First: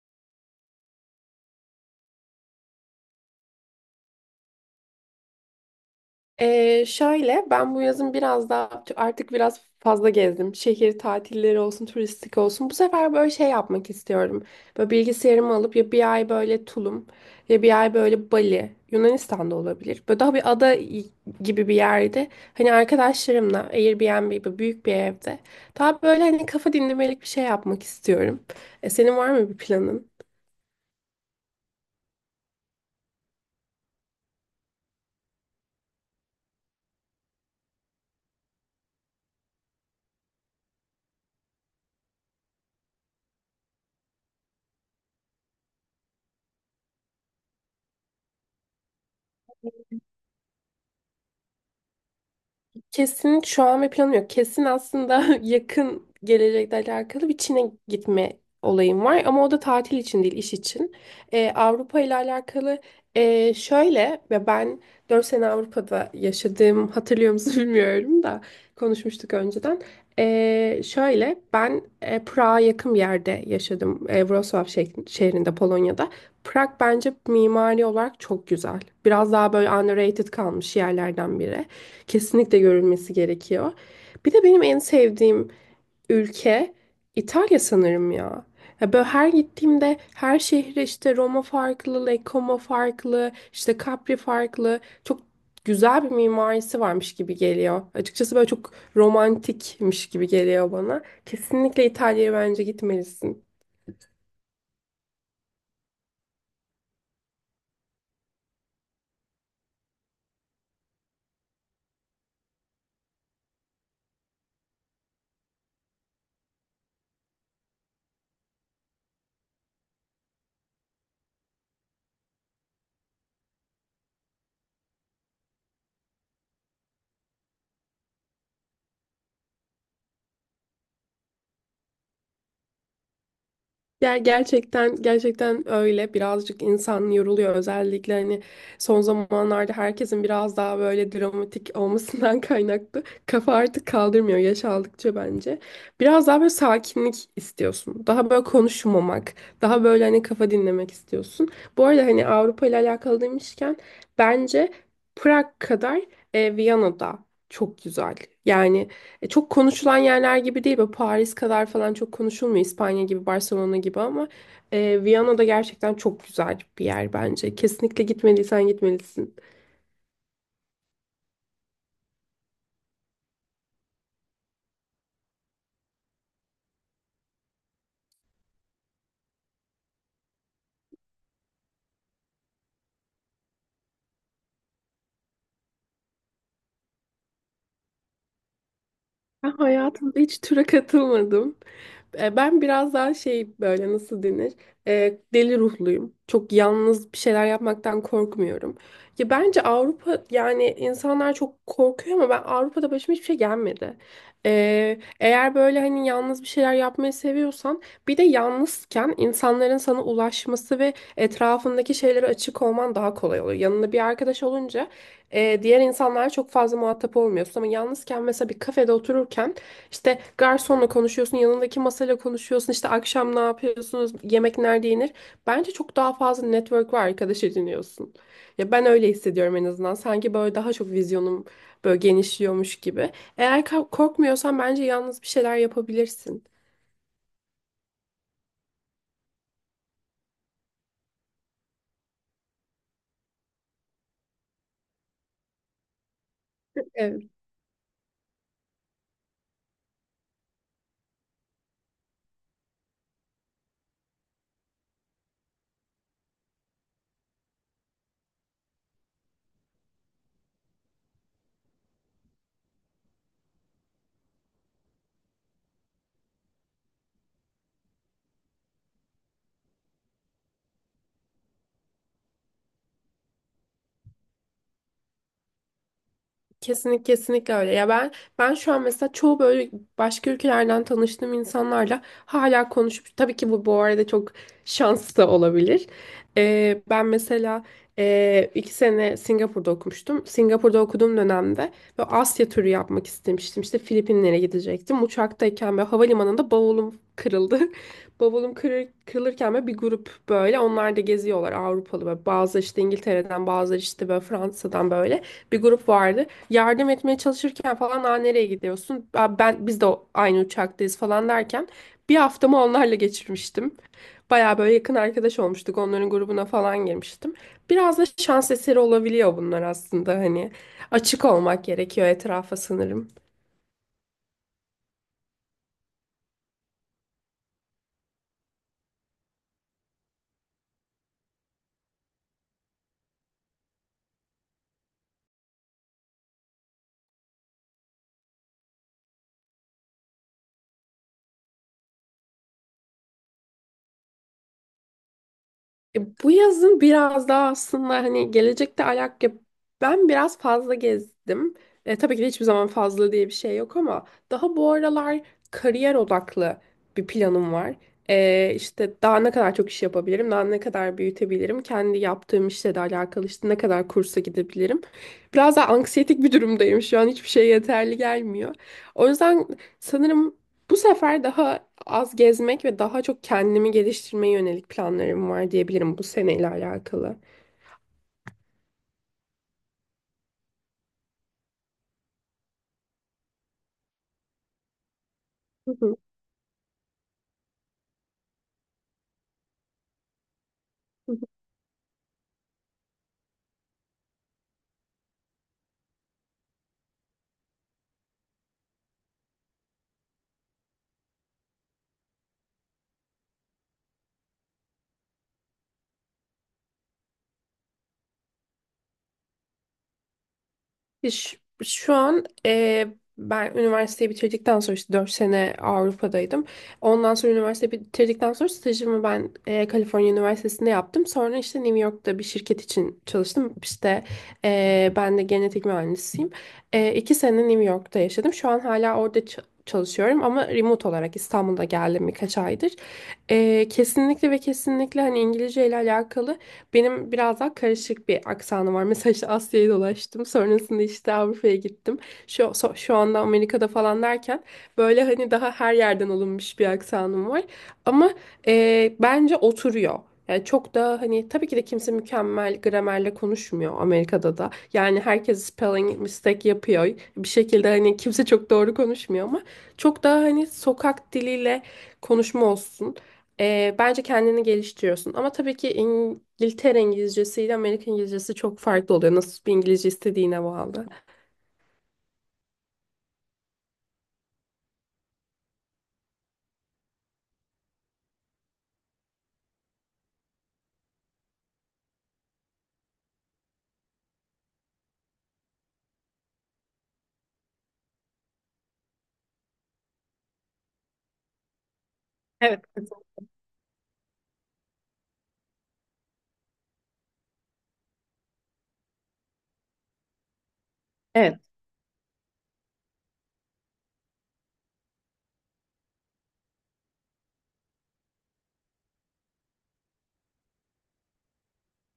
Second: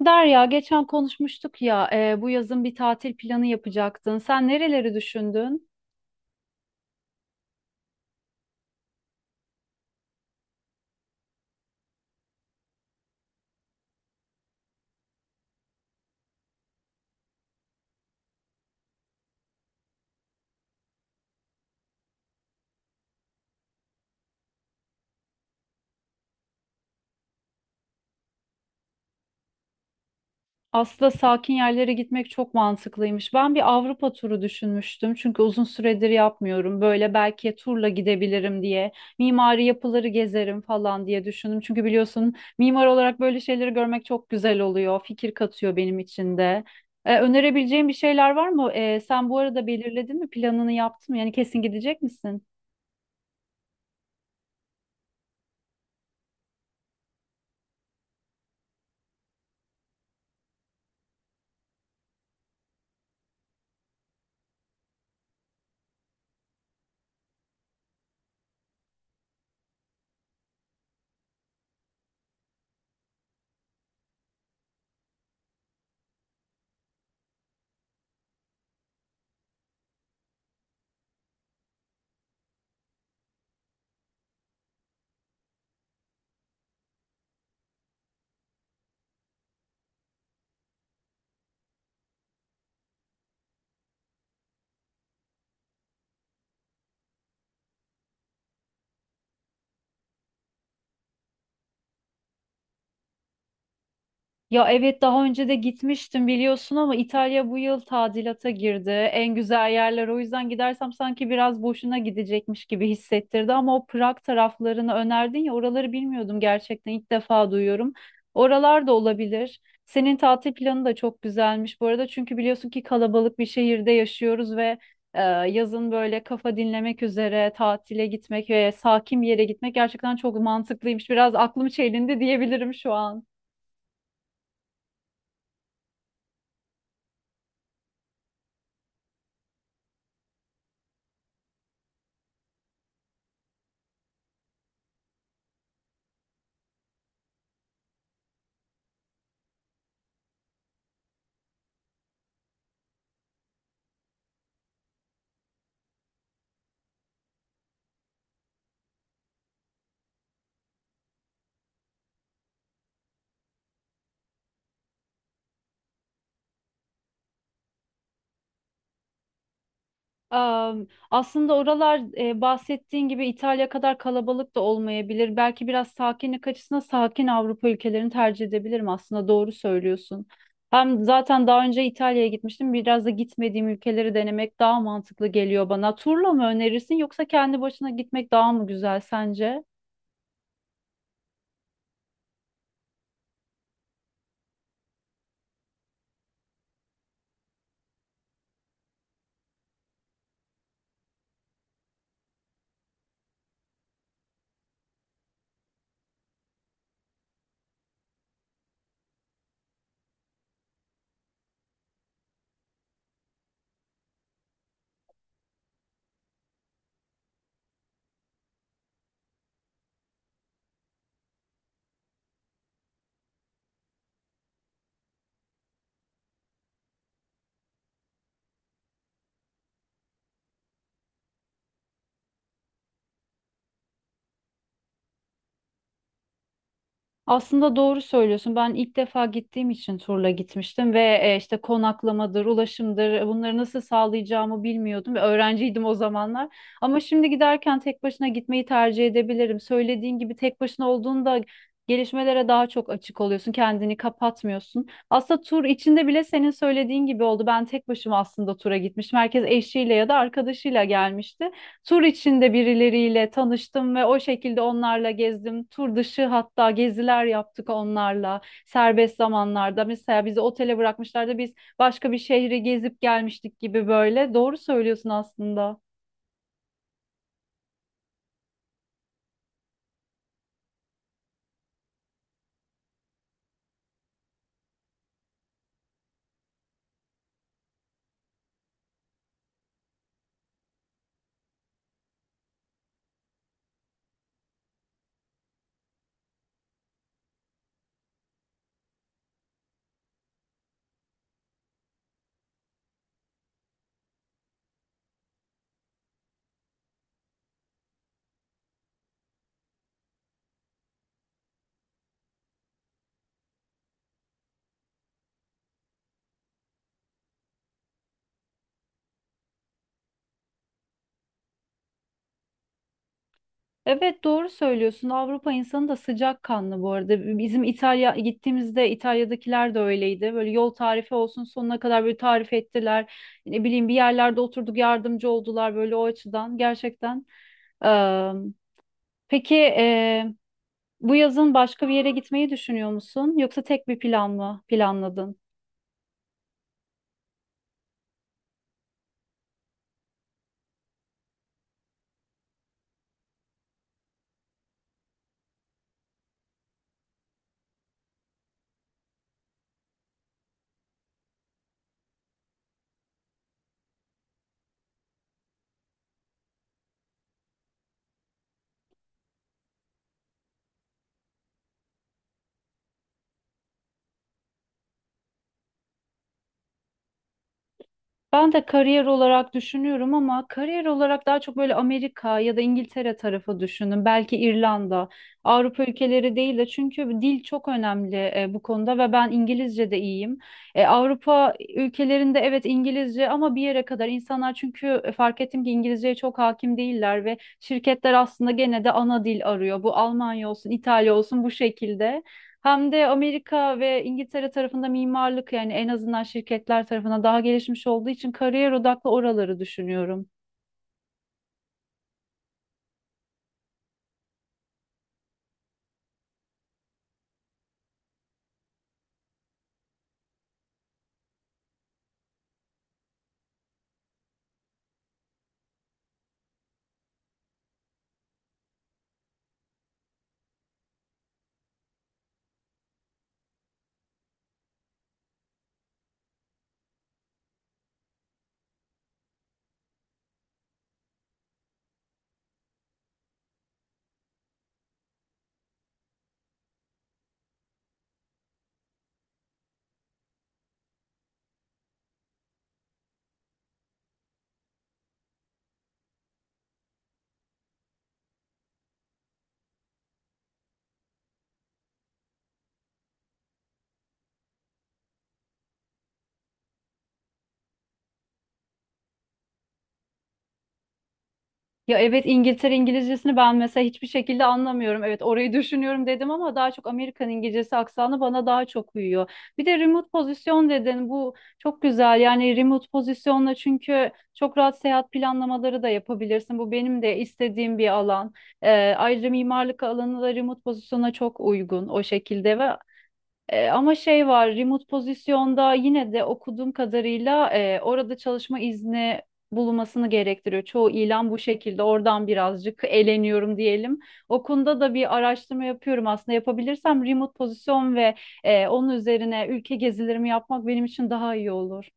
Derya, geçen konuşmuştuk ya, bu yazın bir tatil planı yapacaktın. Sen nereleri düşündün? Şöyle ben bu yazın biraz daha artık biraz fazla gezdim. Şehir tatilleri olsun, turistik olsun. Bu sefer böyle şey yapmak istiyorum. Böyle bilgisayarımı alıp ya bir ay böyle Tulum ya bir ay böyle Bali, Yunanistan'da olabilir. Böyle daha bir ada gibi bir yerde. Hani arkadaşlarımla Airbnb gibi büyük bir evde. Daha böyle hani kafa dinlemelik bir şey yapmak istiyorum. Senin var mı bir planın? Aslında sakin yerlere gitmek çok mantıklıymış. Ben bir Avrupa turu düşünmüştüm çünkü uzun süredir yapmıyorum. Böyle belki turla gidebilirim diye, mimari yapıları gezerim falan diye düşündüm. Çünkü biliyorsun mimar olarak böyle şeyleri görmek çok güzel oluyor, fikir katıyor benim için de. Önerebileceğin bir şeyler var mı? Sen bu arada belirledin mi, planını yaptın mı? Yani kesin gidecek misin? Kesin şu an bir planım yok. Kesin aslında yakın gelecekle alakalı bir Çin'e gitme olayım var. Ama o da tatil için değil, iş için. Avrupa ile alakalı şöyle ve ben 4 sene Avrupa'da yaşadığım hatırlıyor musun? Bilmiyorum da konuşmuştuk önceden. Şöyle ben Prag'a yakın bir yerde yaşadım. Wrocław şehrinde, Polonya'da. Prag bence mimari olarak çok güzel. Biraz daha böyle underrated kalmış yerlerden biri. Kesinlikle görülmesi gerekiyor. Bir de benim en sevdiğim ülke İtalya sanırım ya. Ya böyle her gittiğimde her şehre işte Roma farklı, Lake farklı, işte Capri farklı. Çok güzel bir mimarisi varmış gibi geliyor. Açıkçası böyle çok romantikmiş gibi geliyor bana. Kesinlikle İtalya'ya bence gitmelisin. Ya evet, daha önce de gitmiştim biliyorsun ama İtalya bu yıl tadilata girdi. En güzel yerler, o yüzden gidersem sanki biraz boşuna gidecekmiş gibi hissettirdi ama o Prag taraflarını önerdin ya, oraları bilmiyordum, gerçekten ilk defa duyuyorum. Oralar da olabilir. Senin tatil planı da çok güzelmiş bu arada, çünkü biliyorsun ki kalabalık bir şehirde yaşıyoruz ve yazın böyle kafa dinlemek üzere tatile gitmek ve sakin bir yere gitmek gerçekten çok mantıklıymış. Biraz aklım çelindi diyebilirim şu an. Gerçekten öyle, birazcık insan yoruluyor, özellikle hani son zamanlarda herkesin biraz daha böyle dramatik olmasından kaynaklı, kafa artık kaldırmıyor yaş aldıkça bence. Biraz daha böyle sakinlik istiyorsun. Daha böyle konuşmamak, daha böyle hani kafa dinlemek istiyorsun. Bu arada hani Avrupa ile alakalı demişken bence Prag kadar Viyana'da çok güzel. Yani çok konuşulan yerler gibi değil. Böyle Paris kadar falan çok konuşulmuyor. İspanya gibi, Barcelona gibi ama Viyana'da gerçekten çok güzel bir yer bence. Kesinlikle gitmediysen gitmelisin. Aslında oralar bahsettiğin gibi İtalya kadar kalabalık da olmayabilir. Belki biraz sakinlik açısından sakin Avrupa ülkelerini tercih edebilirim. Aslında doğru söylüyorsun. Hem zaten daha önce İtalya'ya gitmiştim. Biraz da gitmediğim ülkeleri denemek daha mantıklı geliyor bana. Turla mı önerirsin, yoksa kendi başına gitmek daha mı güzel Ben sence? hayatımda hiç tura katılmadım. Ben biraz daha şey, böyle nasıl denir? Deli ruhluyum. Çok yalnız bir şeyler yapmaktan korkmuyorum. Ya bence Avrupa, yani insanlar çok korkuyor ama ben Avrupa'da başıma hiçbir şey gelmedi. Eğer böyle hani yalnız bir şeyler yapmayı seviyorsan, bir de yalnızken insanların sana ulaşması ve etrafındaki şeylere açık olman daha kolay oluyor. Yanında bir arkadaş olunca diğer insanlara çok fazla muhatap olmuyorsun ama yalnızken, mesela bir kafede otururken, işte garsonla konuşuyorsun, yanındaki masayla konuşuyorsun, işte akşam ne yapıyorsunuz, yemek nerede yenir. Bence çok daha fazla network ve arkadaş ediniyorsun. Ya ben öyle hissediyorum en azından. Sanki böyle daha çok vizyonum böyle genişliyormuş gibi. Eğer korkmuyorsan bence yalnız bir şeyler yapabilirsin. Aslında doğru söylüyorsun. Ben ilk defa gittiğim için turla gitmiştim ve işte konaklamadır, ulaşımdır, bunları nasıl sağlayacağımı bilmiyordum ve öğrenciydim o zamanlar. Ama şimdi giderken tek başına gitmeyi tercih edebilirim. Söylediğin gibi tek başına olduğunda gelişmelere daha çok açık oluyorsun, kendini kapatmıyorsun. Aslında tur içinde bile senin söylediğin gibi oldu. Ben tek başıma aslında tura gitmiştim. Herkes eşiyle ya da arkadaşıyla gelmişti. Tur içinde birileriyle tanıştım ve o şekilde onlarla gezdim. Tur dışı hatta geziler yaptık onlarla serbest zamanlarda. Mesela bizi otele bırakmışlardı. Biz başka bir şehri gezip gelmiştik gibi böyle. Doğru söylüyorsun aslında. Kesinlikle, kesinlikle öyle. Ya ben şu an mesela çoğu böyle başka ülkelerden tanıştığım insanlarla hala konuşup, tabii ki bu arada çok şans da olabilir. Ben mesela 2 sene Singapur'da okumuştum. Singapur'da okuduğum dönemde ve Asya turu yapmak istemiştim. İşte Filipinlere gidecektim. Uçaktayken ve havalimanında bavulum kırıldı. Bavulum kırılırken böyle bir grup, böyle onlar da geziyorlar, Avrupalı, ve bazı işte İngiltere'den, bazıları işte böyle Fransa'dan, böyle bir grup vardı, yardım etmeye çalışırken falan, aa, nereye gidiyorsun? Aa, biz de aynı uçaktayız falan derken bir haftamı onlarla geçirmiştim. Baya böyle yakın arkadaş olmuştuk. Onların grubuna falan girmiştim. Biraz da şans eseri olabiliyor bunlar aslında hani. Açık olmak gerekiyor etrafa sanırım. Evet, doğru söylüyorsun. Avrupa insanı da sıcakkanlı bu arada. Bizim İtalya gittiğimizde İtalya'dakiler de öyleydi. Böyle yol tarifi olsun, sonuna kadar böyle tarif ettiler. Ne bileyim bir yerlerde oturduk, yardımcı oldular böyle o açıdan. Gerçekten. Peki, bu yazın başka bir yere gitmeyi düşünüyor musun? Yoksa tek bir plan mı planladın? Bu yazın biraz daha, aslında hani gelecekte ben biraz fazla gezdim. Tabii ki de hiçbir zaman fazla diye bir şey yok ama daha bu aralar kariyer odaklı bir planım var. İşte daha ne kadar çok iş yapabilirim, daha ne kadar büyütebilirim, kendi yaptığım işle de alakalı işte ne kadar kursa gidebilirim. Biraz daha anksiyetik bir durumdayım şu an, hiçbir şey yeterli gelmiyor. O yüzden sanırım bu sefer daha az gezmek ve daha çok kendimi geliştirmeye yönelik planlarım var diyebilirim bu seneyle alakalı. Ben de kariyer olarak düşünüyorum ama kariyer olarak daha çok böyle Amerika ya da İngiltere tarafı düşündüm. Belki İrlanda, Hı Avrupa hı. ülkeleri değil de, çünkü dil çok önemli bu konuda ve ben İngilizce de iyiyim. Avrupa ülkelerinde evet İngilizce ama bir yere kadar insanlar, çünkü fark ettim ki İngilizceye çok hakim değiller ve şirketler aslında gene de ana dil arıyor. Bu Almanya olsun, İtalya olsun bu şekilde. Hem de Amerika ve İngiltere tarafında mimarlık, yani en azından şirketler tarafından daha gelişmiş olduğu için kariyer odaklı oraları düşünüyorum. Ya şu an ben üniversiteyi bitirdikten sonra işte 4 sene Avrupa'daydım. Ondan sonra üniversite bitirdikten sonra stajımı ben Kaliforniya Üniversitesi'nde yaptım. Sonra işte New York'ta bir şirket için çalıştım. İşte ben de genetik mühendisiyim. 2 sene New York'ta yaşadım. Şu an hala orada çalışıyorum ama remote olarak İstanbul'da geldim birkaç aydır. Kesinlikle ve kesinlikle hani İngilizce ile alakalı. Benim biraz daha karışık bir aksanım var. Mesela işte Asya'yı dolaştım. Sonrasında işte Avrupa'ya gittim. Şu anda Amerika'da falan derken böyle hani daha her yerden alınmış bir aksanım var. Ama bence oturuyor. Yani çok da hani, tabii ki de kimse mükemmel gramerle konuşmuyor Amerika'da da. Yani herkes spelling mistake yapıyor. Bir şekilde hani kimse çok doğru konuşmuyor ama çok daha hani sokak diliyle konuşma olsun. Bence kendini geliştiriyorsun. Ama tabii ki İngiltere İngilizcesi ile Amerika İngilizcesi çok farklı oluyor. Nasıl bir İngilizce istediğine bağlı. Ya evet, İngiltere İngilizcesini ben mesela hiçbir şekilde anlamıyorum. Evet, orayı düşünüyorum dedim ama daha çok Amerikan İngilizcesi aksanı bana daha çok uyuyor. Bir de remote pozisyon dedin, bu çok güzel yani remote pozisyonla, çünkü çok rahat seyahat planlamaları da yapabilirsin. Bu benim de istediğim bir alan. Ee, Ayrıca mimarlık alanı da remote pozisyona çok uygun o şekilde Evet. ve ama şey var, remote pozisyonda yine de okuduğum kadarıyla orada çalışma izni bulunmasını gerektiriyor. Çoğu ilan bu Evet. şekilde. Oradan birazcık eleniyorum diyelim. O konuda da bir araştırma yapıyorum aslında. Yapabilirsem remote pozisyon ve onun üzerine ülke gezilerimi yapmak benim için daha iyi olur.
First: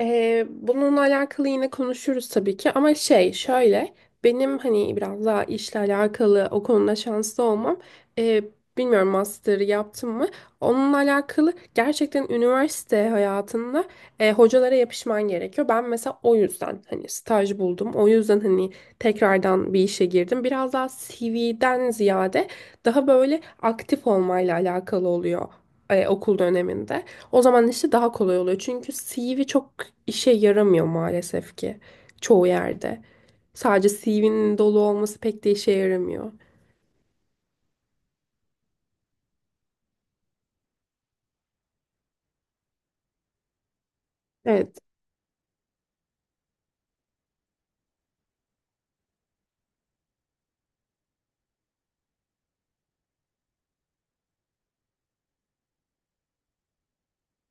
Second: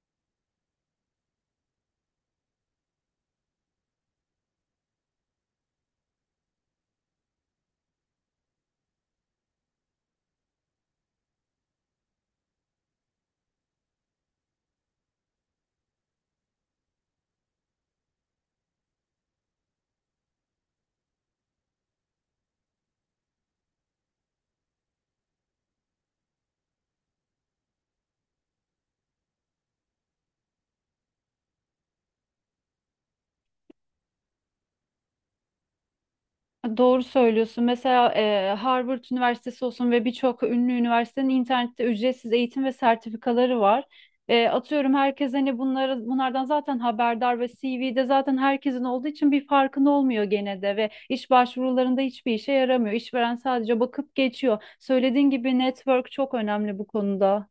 Bununla alakalı yine konuşuruz tabii ki ama şey şöyle, benim hani biraz daha işle alakalı o konuda şanslı olmam, ee, bilmiyorum master'ı yaptım mı, onunla alakalı gerçekten üniversite hayatında hocalara yapışman gerekiyor. Ben mesela o yüzden hani staj buldum, o yüzden hani tekrardan bir işe girdim, biraz daha CV'den ziyade daha böyle aktif olmayla alakalı oluyor okul döneminde. O zaman işte daha kolay oluyor. Çünkü CV çok işe yaramıyor maalesef ki çoğu yerde. Sadece CV'nin dolu olması pek de işe yaramıyor. Doğru söylüyorsun. Mesela Harvard Üniversitesi olsun ve birçok ünlü üniversitenin internette ücretsiz eğitim ve sertifikaları var. Evet. Atıyorum, herkes hani bunlardan zaten haberdar ve CV'de zaten herkesin olduğu için bir farkında olmuyor gene de ve iş başvurularında hiçbir işe yaramıyor. İşveren sadece bakıp geçiyor. Söylediğin gibi network çok önemli bu konuda.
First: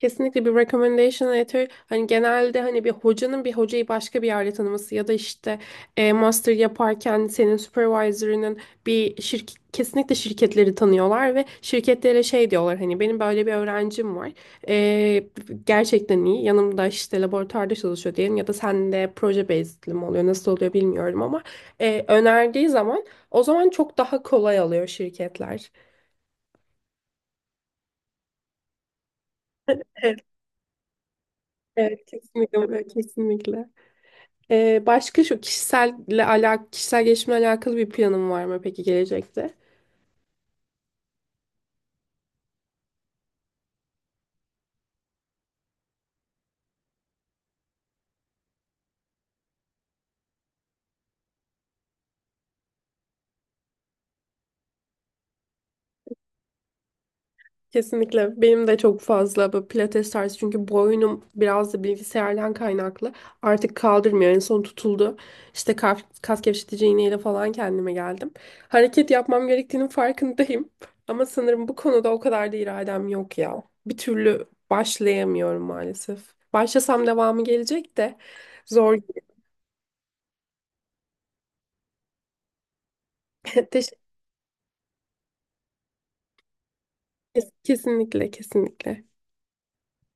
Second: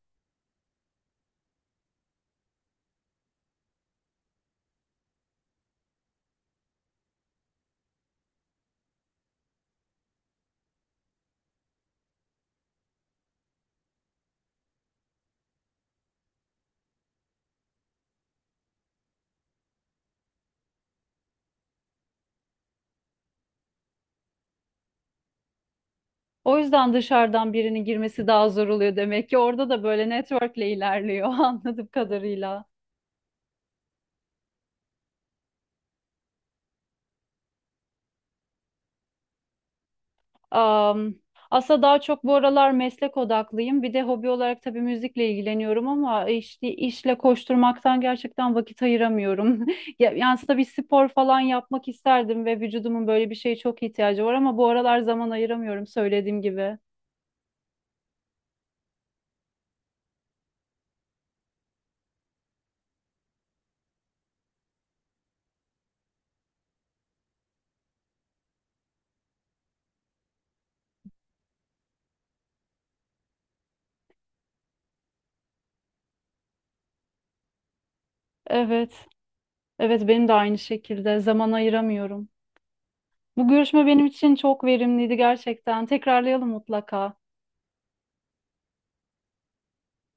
Kesinlikle bir recommendation letter, hani genelde hani bir hocanın bir hocayı başka bir yerde tanıması, ya da işte master yaparken senin supervisor'ının bir şirket, kesinlikle şirketleri tanıyorlar ve şirketlere şey diyorlar, hani benim böyle bir öğrencim var. E, Gerçekten iyi, yanımda işte laboratuvarda çalışıyor diyelim, ya da sen de proje bazed'li mi oluyor nasıl oluyor bilmiyorum ama önerdiği zaman o zaman çok daha kolay alıyor şirketler. O yüzden dışarıdan birinin girmesi daha zor oluyor demek ki. Orada da böyle Evet, networkle ilerliyor anladığım evet, kadarıyla. kesinlikle, kesinlikle. Başka, şu kişisel gelişimle alakalı bir planın var mı peki gelecekte? Am, Aslında daha çok bu aralar meslek odaklıyım. Bir de hobi olarak tabii müzikle ilgileniyorum ama işte işle koşturmaktan gerçekten vakit ayıramıyorum. Yani aslında bir spor falan yapmak isterdim ve vücudumun böyle bir şeye çok ihtiyacı var ama bu aralar zaman ayıramıyorum söylediğim gibi. Kesinlikle. Benim de çok fazla bu pilates tarzı, çünkü boynum biraz da bilgisayardan kaynaklı. Artık kaldırmıyor. En son tutuldu. İşte kas gevşetici iğneyle falan kendime geldim. Hareket yapmam gerektiğinin farkındayım. Ama sanırım bu konuda o kadar da iradem yok ya. Bir türlü başlayamıyorum maalesef. Başlasam devamı gelecek de zor. Evet, evet benim de aynı şekilde zaman ayıramıyorum. Bu görüşme Teş- benim için çok verimliydi gerçekten. Tekrarlayalım mutlaka. Kesinlikle, kesinlikle.